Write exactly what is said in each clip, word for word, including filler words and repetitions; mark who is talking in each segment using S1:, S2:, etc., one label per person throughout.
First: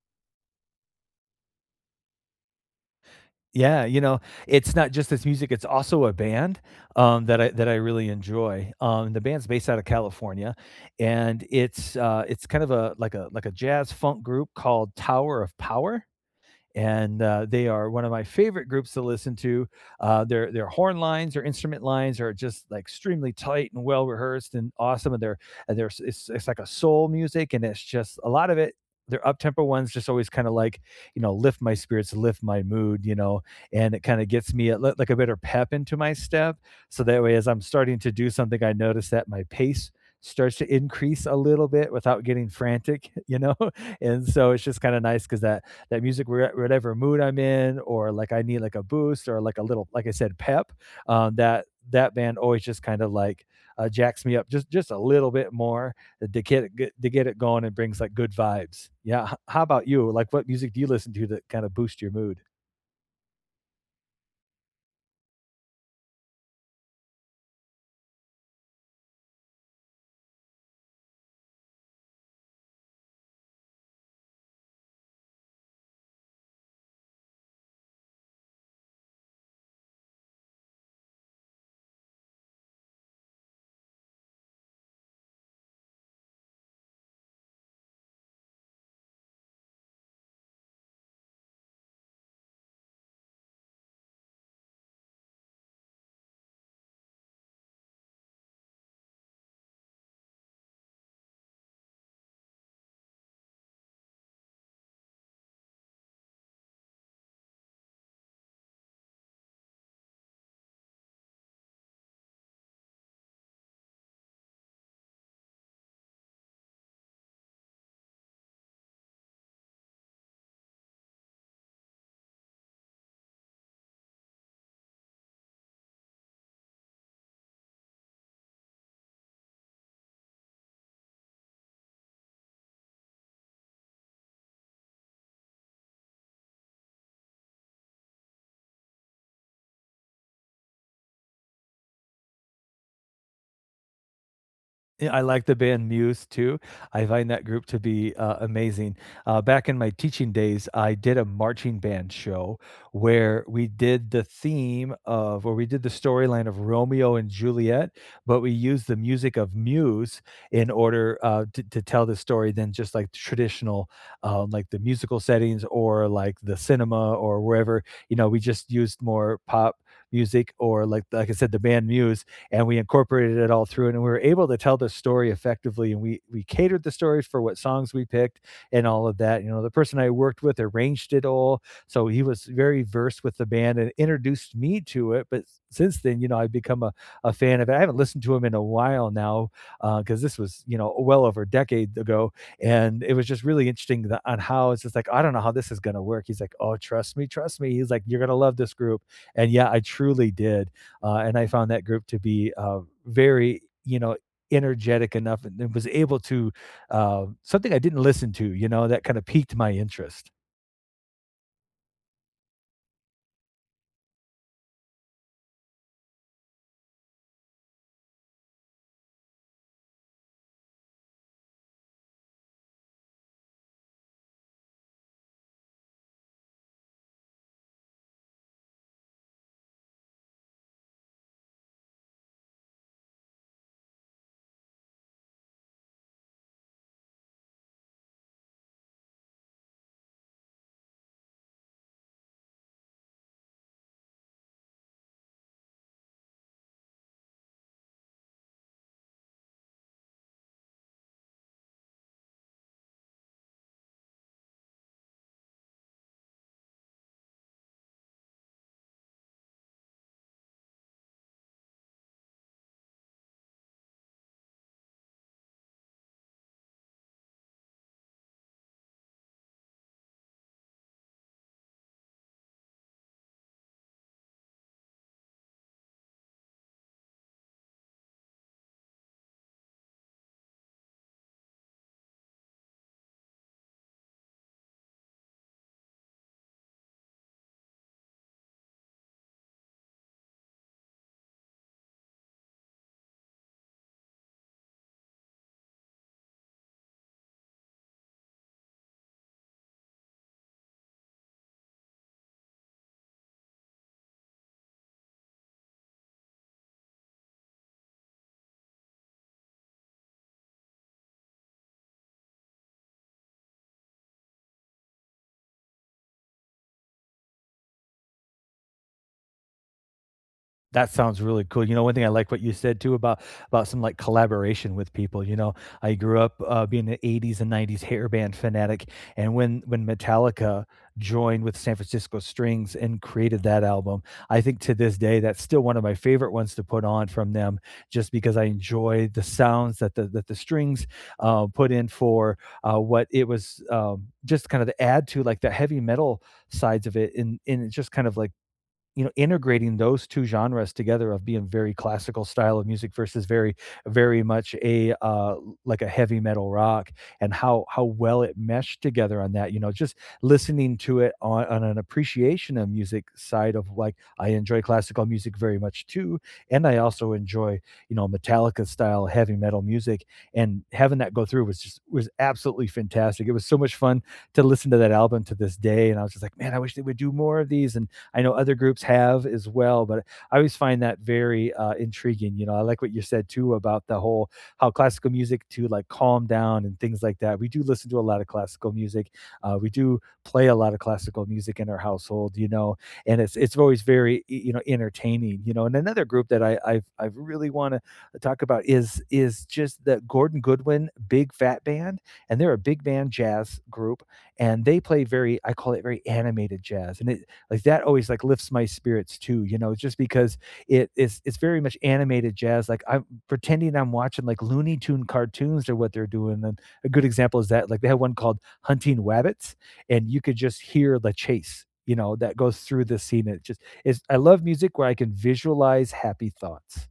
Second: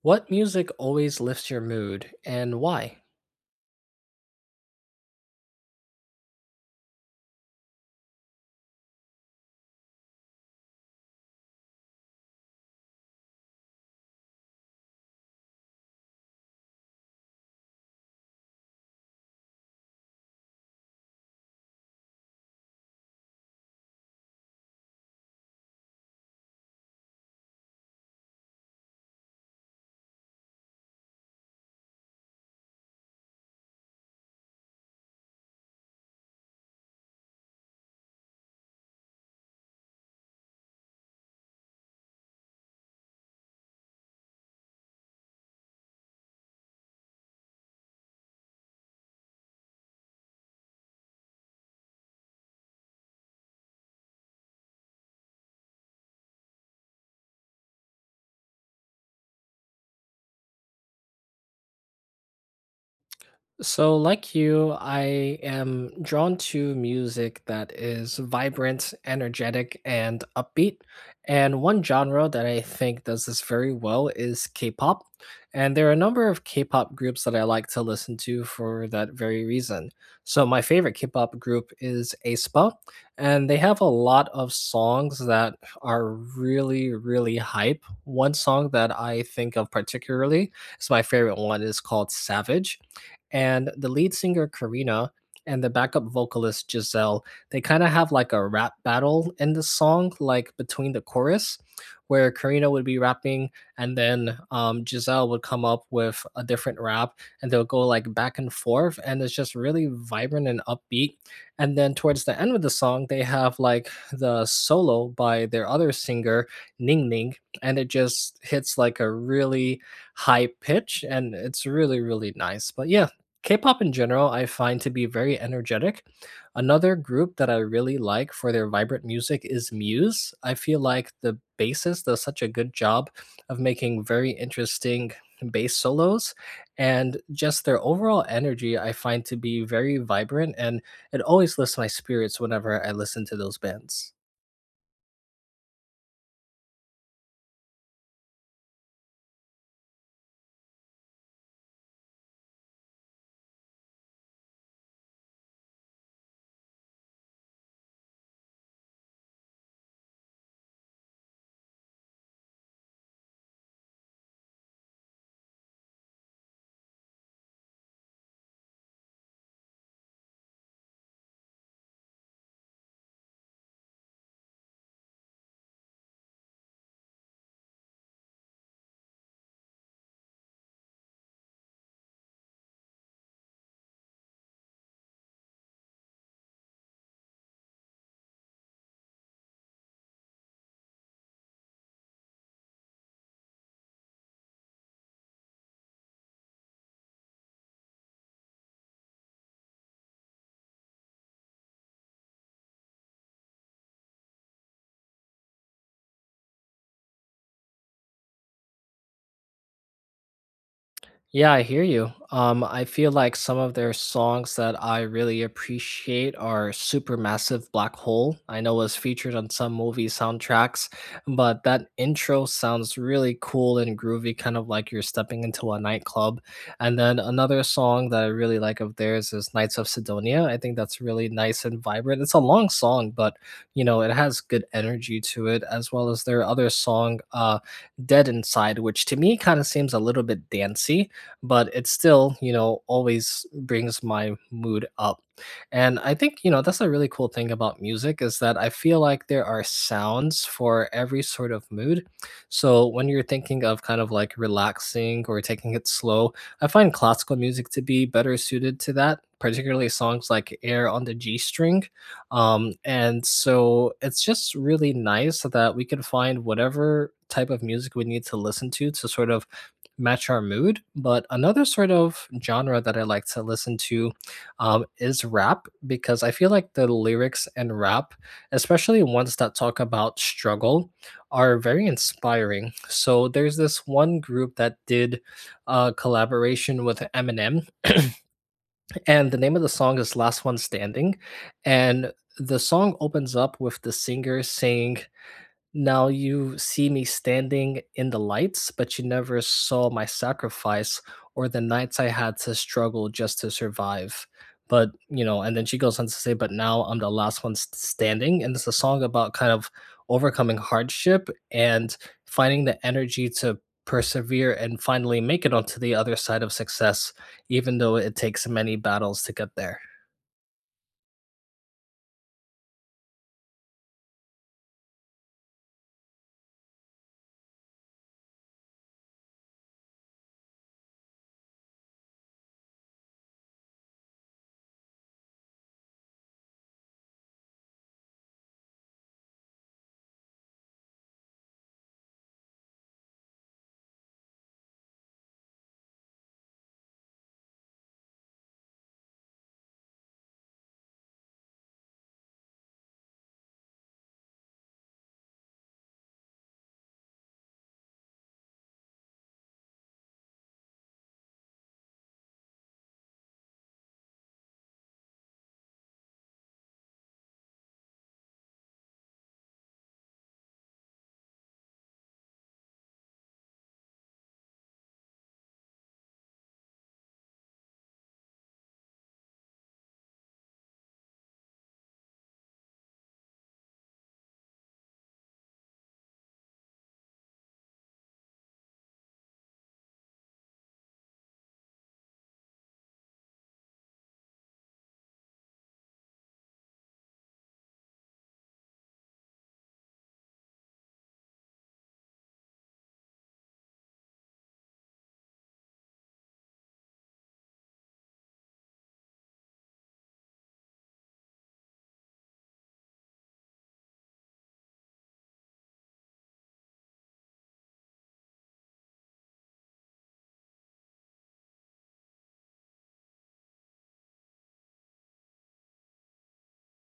S1: What music always lifts your mood and why?
S2: Yeah, you know, it's not just this music, it's also a band, um, that I that I really enjoy. Um, the band's based out of California, and it's, uh, it's kind of a like a like a jazz funk group called Tower of Power, and uh, they are one of my favorite groups to listen to. Uh, their their horn lines, their instrument lines are just like extremely tight and well rehearsed and awesome. And they're and there's it's, it's like a soul music, and it's just a lot of it. Their up tempo ones just always kind of like you know lift my spirits, lift my mood, you know, and it kind of gets me a, li- like a better pep into my step. So that way, as I'm starting to do something, I notice that my pace starts to increase a little bit without getting frantic, you know. And so it's just kind of nice because that that music, whatever mood I'm in, or like I need like a boost or like a little, like I said, pep. Um, that that band always just kind of like uh, jacks me up just just a little bit more to get get- to get it going and brings like good vibes. Yeah. How about you? Like, what music do you listen to that kind of boosts your mood?
S1: So, like you, I am drawn to music that is vibrant, energetic, and upbeat. And one genre that I think does this very well is K pop. And there are a number of K pop groups that I like to listen to for that very reason. So, my favorite K pop group is aespa, and they have a lot of songs that are really, really hype. One song that I think of particularly is my favorite one is called Savage, and the lead singer Karina and the backup vocalist Giselle, they kind of have like a rap battle in the song, like between the chorus, where Karina would be rapping and then um, Giselle would come up with a different rap and they'll go like back and forth. And it's just really vibrant and upbeat. And then towards the end of the song, they have like the solo by their other singer, Ning Ning, and it just hits like a really high pitch, and it's really, really nice. But yeah, K-pop in general, I find to be very energetic. Another group that I really like for their vibrant music is Muse. I feel like the bassist does such a good job of making very interesting bass solos, and just their overall energy I find to be very vibrant, and it always lifts my spirits whenever I listen to those bands.
S2: Yeah, I like the band Muse too. I find that group to be, uh, amazing. Uh, back in my teaching days, I did a marching band show where we did the theme of or we did the storyline of Romeo and Juliet, but we used the music of Muse in order, uh, to to tell the story than just, like, traditional, um, like, the musical settings or, like, the cinema or wherever, you know, we just used more pop music or, like like I said, the band Muse, and we incorporated it all through, and we were able to tell the story effectively. And we we catered the story for what songs we picked and all of that. You know, the person I worked with arranged it all, so he was very versed with the band and introduced me to it. But since then, you know, I've become a, a fan of it. I haven't listened to him in a while now because uh, this was you know well over a decade ago, and it was just really interesting the, on how it's just like I don't know how this is going to work. He's like, oh, trust me, trust me. He's like, you're going to love this group, and yeah, I truly did. Uh, and I found that group to be uh, very, you know, energetic enough, and, and was able to uh, something I didn't listen to, you know, that kind of piqued my interest.
S1: Yeah, I hear you. Um, I feel like some of their songs that I really appreciate are Supermassive Black Hole. I know was featured on some movie soundtracks, but that intro sounds really cool and groovy, kind of like you're stepping into a nightclub. And then another song that I really like of theirs is Knights of Sidonia. I think that's really nice and vibrant. It's a long song, but you know, it has good energy to it, as well as their other song, uh, Dead Inside, which to me kind of seems a little bit dancey, but it still, you know, always brings my mood up. And I think, you know, that's a really cool thing about music is that I feel like there are sounds for every sort of mood. So when you're thinking of kind of like relaxing or taking it slow, I find classical music to be better suited to that, particularly songs like Air on the G string. Um, and so it's just really nice that we can find whatever type of music we need to listen to to sort of match our mood. But another sort of genre that I like to listen to um, is rap, because I feel like the lyrics and rap, especially ones that talk about struggle, are very inspiring. So there's this one group that did a collaboration with Eminem, and the name of the song is Last One Standing. And the song opens up with the singer saying, now you see me standing in the lights, but you never saw my sacrifice or the nights I had to struggle just to survive. But, you know, and then she goes on to say, but now I'm the last one s- standing. And it's a song about kind of overcoming hardship and finding the energy to persevere and finally make it onto the other side of success, even though it takes many battles to get there.
S2: That sounds really cool. You know, one thing I like what you said too about about some like collaboration with people. You know, I grew up uh, being an eighties and nineties hair band fanatic, and when when Metallica joined with San Francisco Strings and created that album, I think to this day that's still one of my favorite ones to put on from them, just because I enjoy the sounds that the that the strings uh, put in for uh, what it was um, just kind of to add to like the heavy metal sides of it, and and it just kind of like you know, integrating those two genres together of being very classical style of music versus very very much a, uh, like a heavy metal rock and how how well it meshed together on that, you know, just listening to it on on an appreciation of music side of, like, I enjoy classical music very much too, and I also enjoy, you know, Metallica style heavy metal music, and having that go through was just was absolutely fantastic. It was so much fun to listen to that album to this day, and I was just like, "Man, I wish they would do more of these," and I know other groups have as well, but I always find that very uh, intriguing. You know, I like what you said too about the whole how classical music to like calm down and things like that. We do listen to a lot of classical music. Uh, we do play a lot of classical music in our household. You know, and it's it's always very y- you know entertaining. You know, and another group that I I've, I really want to talk about is is just the Gordon Goodwin Big Fat Band, and they're a big band jazz group, and they play very, I call it very animated jazz, and it like that always like lifts my spirits too, you know, just because it is it's very much animated jazz, like I'm pretending I'm watching like Looney Tune cartoons or what they're doing. And a good example is that like they had one called Hunting Wabbits, and you could just hear the chase, you know, that goes through the scene. It just is, I love music where I can visualize happy thoughts.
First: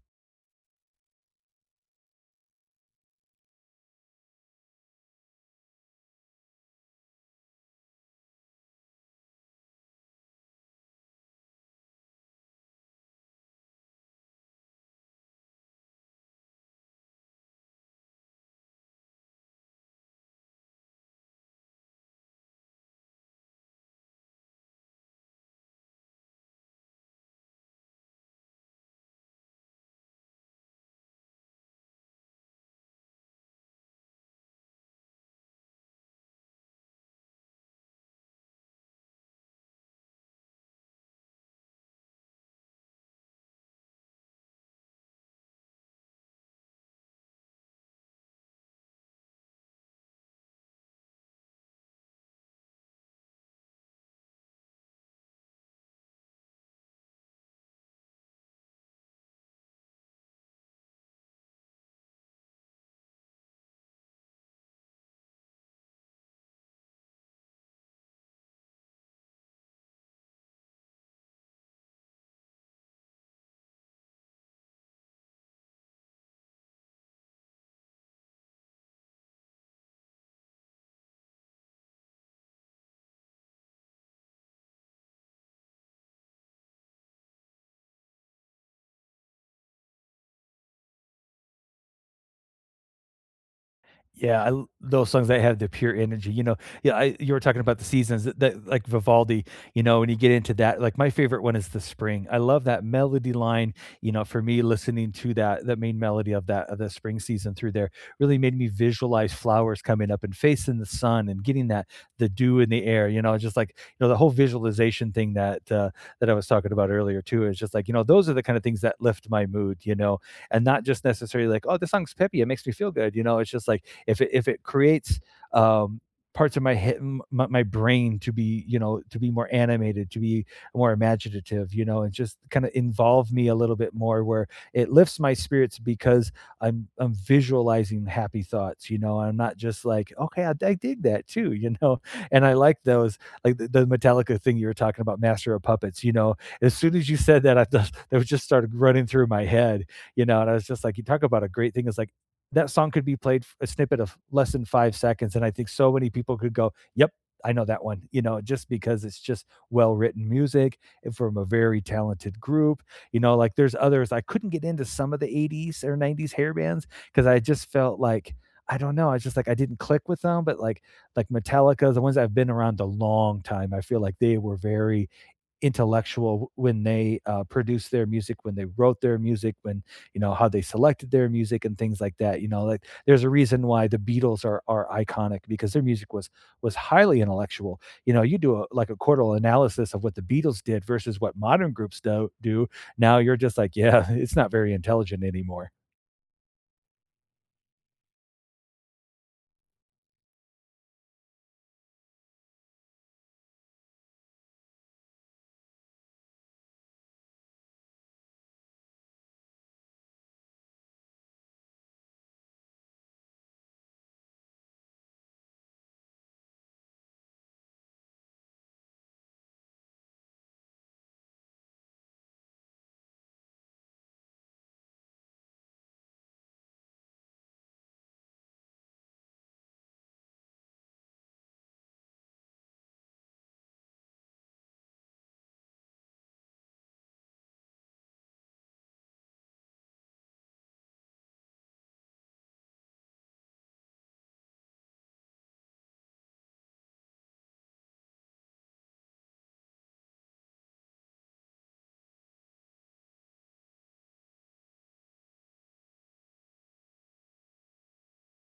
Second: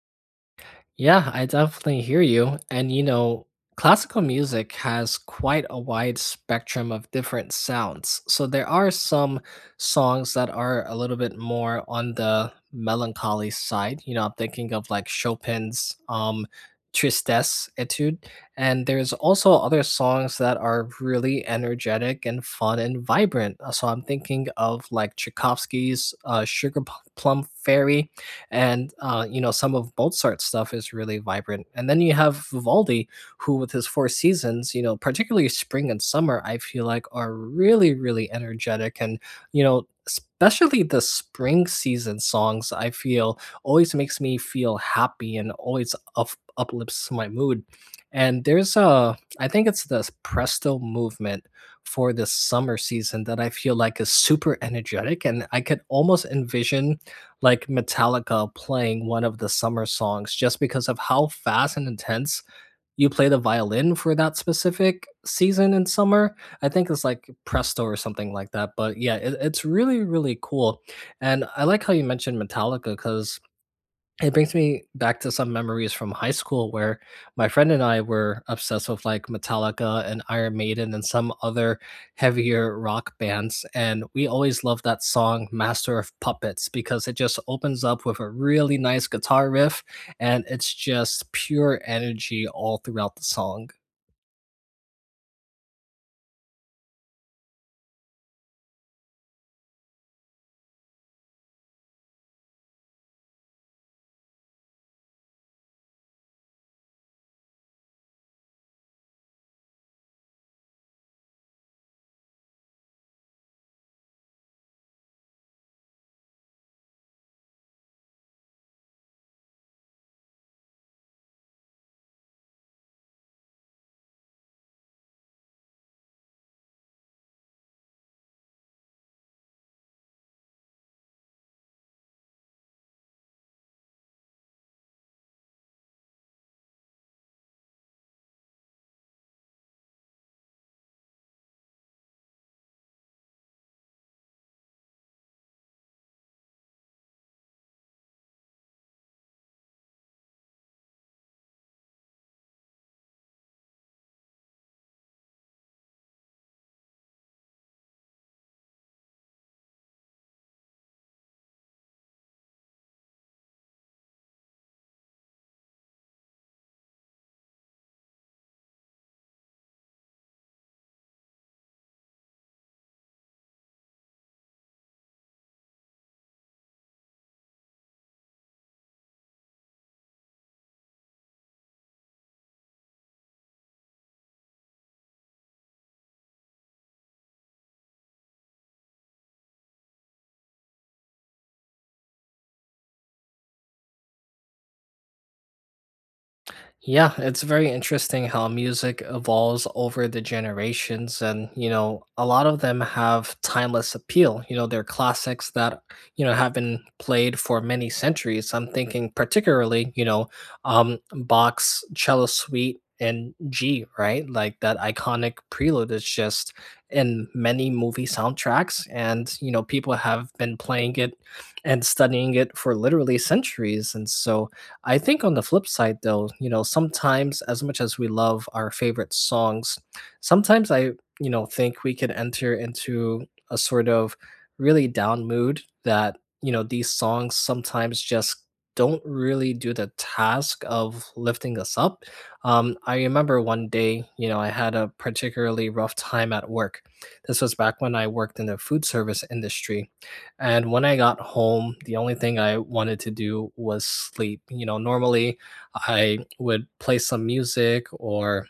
S1: Yeah, I definitely hear you. And you know, classical music has quite a wide spectrum of different sounds. So there are some songs that are a little bit more on the melancholy side. You know, I'm thinking of like Chopin's um Tristesse Etude. And there's also other songs that are really energetic and fun and vibrant. Uh, So I'm thinking of like Tchaikovsky's uh, Sugar Plum Fairy, and uh, you know some of Mozart's stuff is really vibrant. And then you have Vivaldi, who with his four seasons, you know, particularly spring and summer, I feel like are really really energetic. And you know especially the spring season songs, I feel, always makes me feel happy and always up, uplifts my mood. And there's a I think it's the presto movement for the summer season that I feel like is super energetic, and I could almost envision like Metallica playing one of the summer songs just because of how fast and intense you play the violin for that specific season in summer. I think it's like presto or something like that. But yeah, it, it's really, really cool. And I like how you mentioned Metallica because it brings me back to some memories from high school where my friend and I were obsessed with like Metallica and Iron Maiden and some other heavier rock bands. And we always loved that song, Master of Puppets, because it just opens up with a really nice guitar riff, and it's just pure energy all throughout the song.
S2: Yeah, I l those songs that have the pure energy, you know? Yeah, I You were talking about the seasons that that like Vivaldi, you know, when you get into that, like, my favorite one is The Spring. I love that melody line, you know, for me, listening to that that main melody of that of the spring season through there really made me visualize flowers coming up and facing the sun and getting that the dew in the air, you know? Just like, you know, the whole visualization thing that, uh, that I was talking about earlier too is just like, you know, those are the kind of things that lift my mood, you know? And not just necessarily like, oh, this song's peppy, it makes me feel good. You know, it's just like if it if it creates um parts of my head my, my brain to be you know to be more animated, to be more imaginative, you know, and just kind of involve me a little bit more where it lifts my spirits because i'm I'm visualizing happy thoughts, you know, I'm not just like okay i, I dig that too you know. And I like those like the, the Metallica thing you were talking about, Master of Puppets, you know, as soon as you said that, I thought that was just started running through my head, you know, and I was just like, you talk about a great thing is like that song could be played a snippet of less than five seconds and I think so many people could go, yep, I know that one, you know, just because it's just well written music and from a very talented group. You know, like there's others I couldn't get into some of the eighties or nineties hair bands because I just felt like, I don't know, I just like I didn't click with them. But like like Metallica, the ones I've been around a long time, I feel like they were very intellectual when they uh, produced their music, when they wrote their music, when you know how they selected their music and things like that. You know, like there's a reason why the Beatles are are iconic because their music was was highly intellectual. You know, you do a, like a quartal analysis of what the Beatles did versus what modern groups do do. Now you're just like, yeah, it's not very intelligent anymore.
S1: Yeah, it's very interesting how music evolves over the generations. And, you know, a lot of them have timeless appeal. You know, they're classics that, you know, have been played for many centuries. I'm thinking particularly, you know, um, Bach's Cello Suite in G, right? Like that iconic prelude is just in many movie soundtracks. And, you know, people have been playing it and studying it for literally centuries. And so, I think on the flip side, though, you know, sometimes as much as we love our favorite songs, sometimes I, you know, think we could enter into a sort of really down mood that, you know, these songs sometimes just don't really do the task of lifting us up. Um, I remember one day, you know, I had a particularly rough time at work. This was back when I worked in the food service industry, and when I got home, the only thing I wanted to do was sleep. You know, normally I would play some music or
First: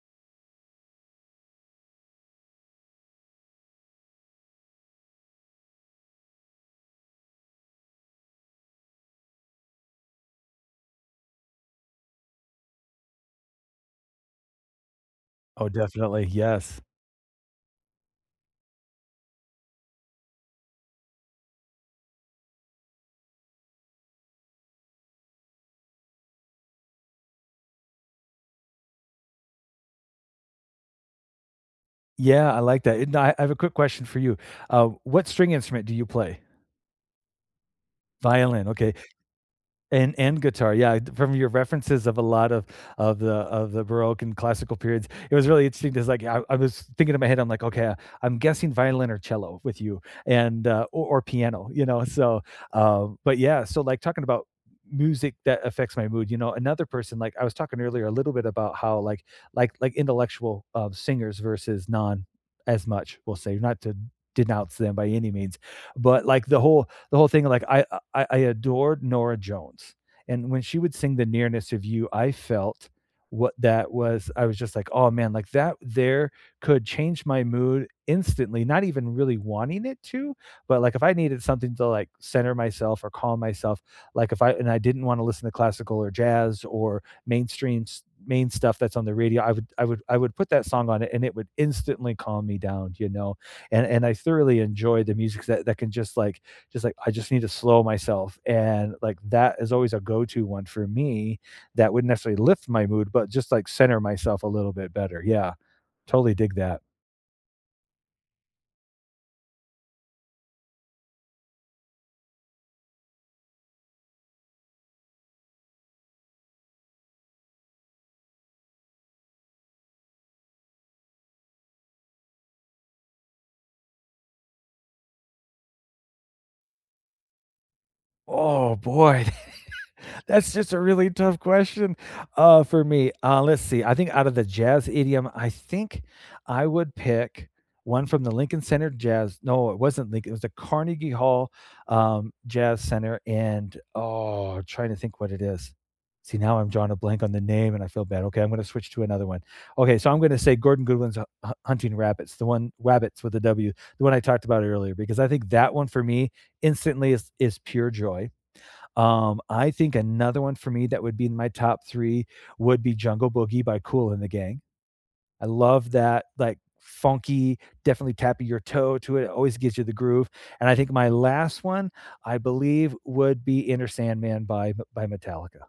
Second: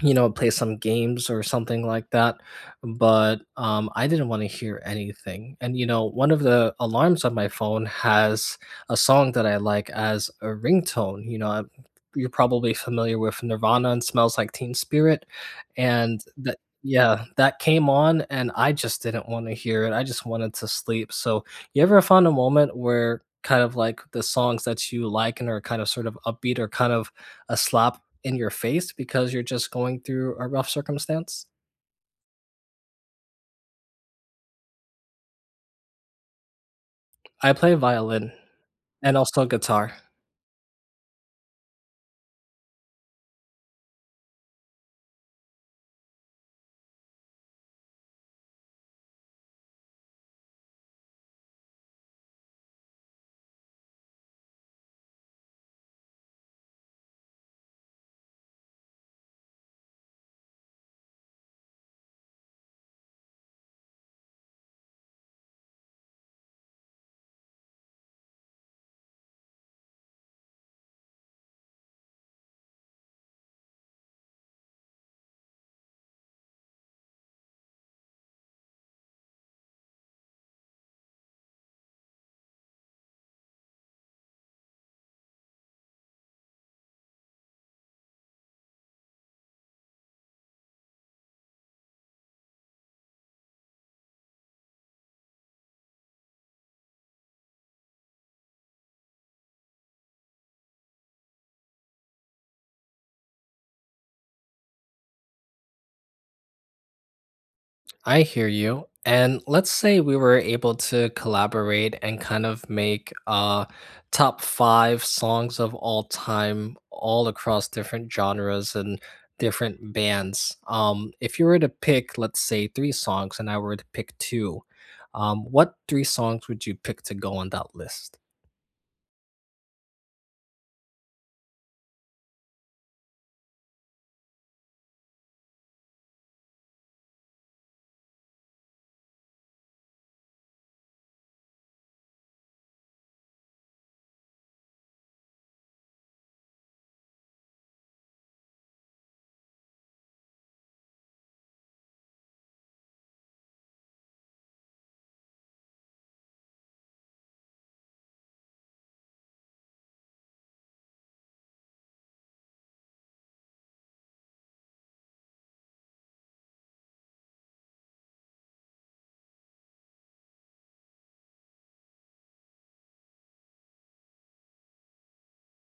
S1: you know, play some games or something like that. But um, I didn't want to hear anything. And, you know, one of the alarms on my phone has a song that I like as a ringtone. You know, I You're probably familiar with Nirvana and Smells Like Teen Spirit.
S2: Oh,
S1: And
S2: definitely,
S1: that,
S2: yes,
S1: yeah, that came on, and I just didn't want to hear it. I just wanted to sleep. So, you ever found a moment where kind of like the songs that you like and are kind of sort of upbeat or kind of a slap in your face because you're just going through a rough circumstance?
S2: yeah, I like that. And I I have a quick question for you. Uh, what string instrument do you play?
S1: I play violin
S2: Violin. Okay.
S1: and also guitar.
S2: And and guitar, yeah. From your references of a lot of of the of the Baroque and classical periods, it was really interesting. Because like I, I was thinking in my head, I'm like, okay, I'm guessing violin or cello with you, and uh, or, or piano, you know. So, um, but yeah, so like talking about music that affects my mood, you know, another person like I was talking earlier a little bit about how like like like intellectual uh, singers versus non as much, we'll say, not to denounce them by any means, but like the whole the whole thing, like I I I adored Nora Jones. And when she would sing The Nearness of You, I felt what that was. I was just like, "Oh man, like that there could change my mood instantly, not even really wanting it to, but like if I needed something to like center myself or calm myself, like if I and I didn't want to listen to classical or jazz or mainstream s- main stuff that's on the radio, I would I would I would put that song on it and it would instantly calm me down, you know. And and I thoroughly enjoy the music that that can just like just like I just need to slow myself. And like that is always a go-to one for me that wouldn't necessarily lift my mood, but just like center myself a little bit better. Yeah. Totally dig that.
S1: I hear you. And let's say we were able to collaborate and kind of make uh top five songs of all time, all across different genres and different bands. Um, if you were to pick, let's say, three songs and I were to pick two, um, what three songs would you pick to go on that list?
S2: Oh boy. That's just a really tough question, uh, for me. Uh, let's see. I think Out of the jazz idiom, I think I would pick one from the Lincoln Center Jazz. No, it wasn't Lincoln. It was the Carnegie Hall, um, Jazz Center, and oh, I'm trying to think what it is. See, now I'm drawing a blank on the name, and I feel bad. Okay, I'm going to switch to another one. Okay, so I'm going to say Gordon Goodwin's Hu- Hu- Hunting Rabbits, the one Rabbits with a W, the one I talked about earlier, because I think that one for me instantly is is pure joy. um, I think another one for me that would be in my top three would be Jungle Boogie by Kool and the Gang. I love that, like, funky, definitely tapping your toe to it, it always gives you the groove. And I think my last one, I believe, would be Inner Sandman by by Metallica.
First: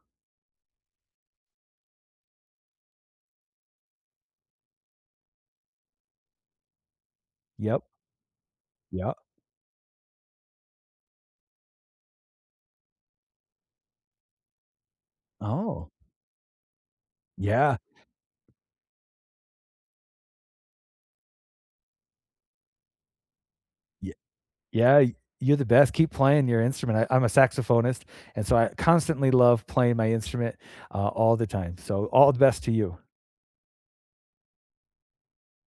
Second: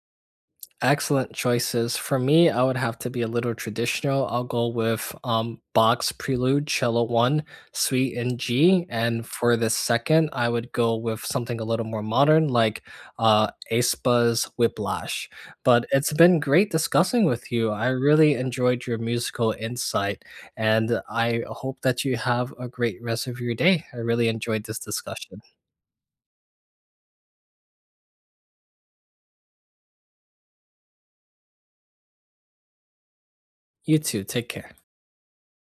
S1: Excellent choices. For me, I would have to be a little traditional. I'll go with um Bach's Prelude Cello one
S2: Yep,
S1: Suite in G,
S2: yep.
S1: and for the second, I would go with something a little more modern, like uh Aespa's Whiplash. But
S2: Oh,
S1: it's been great discussing with you.
S2: yeah,
S1: I really enjoyed your musical insight, and I hope that you have a great rest of your day. I
S2: ye
S1: really enjoyed this
S2: yeah, y
S1: discussion.
S2: you're the best, keep playing your instrument. I I'm a saxophonist, and so I constantly love playing my instrument, uh, all the time, so all the best to you.
S1: You too. Take care.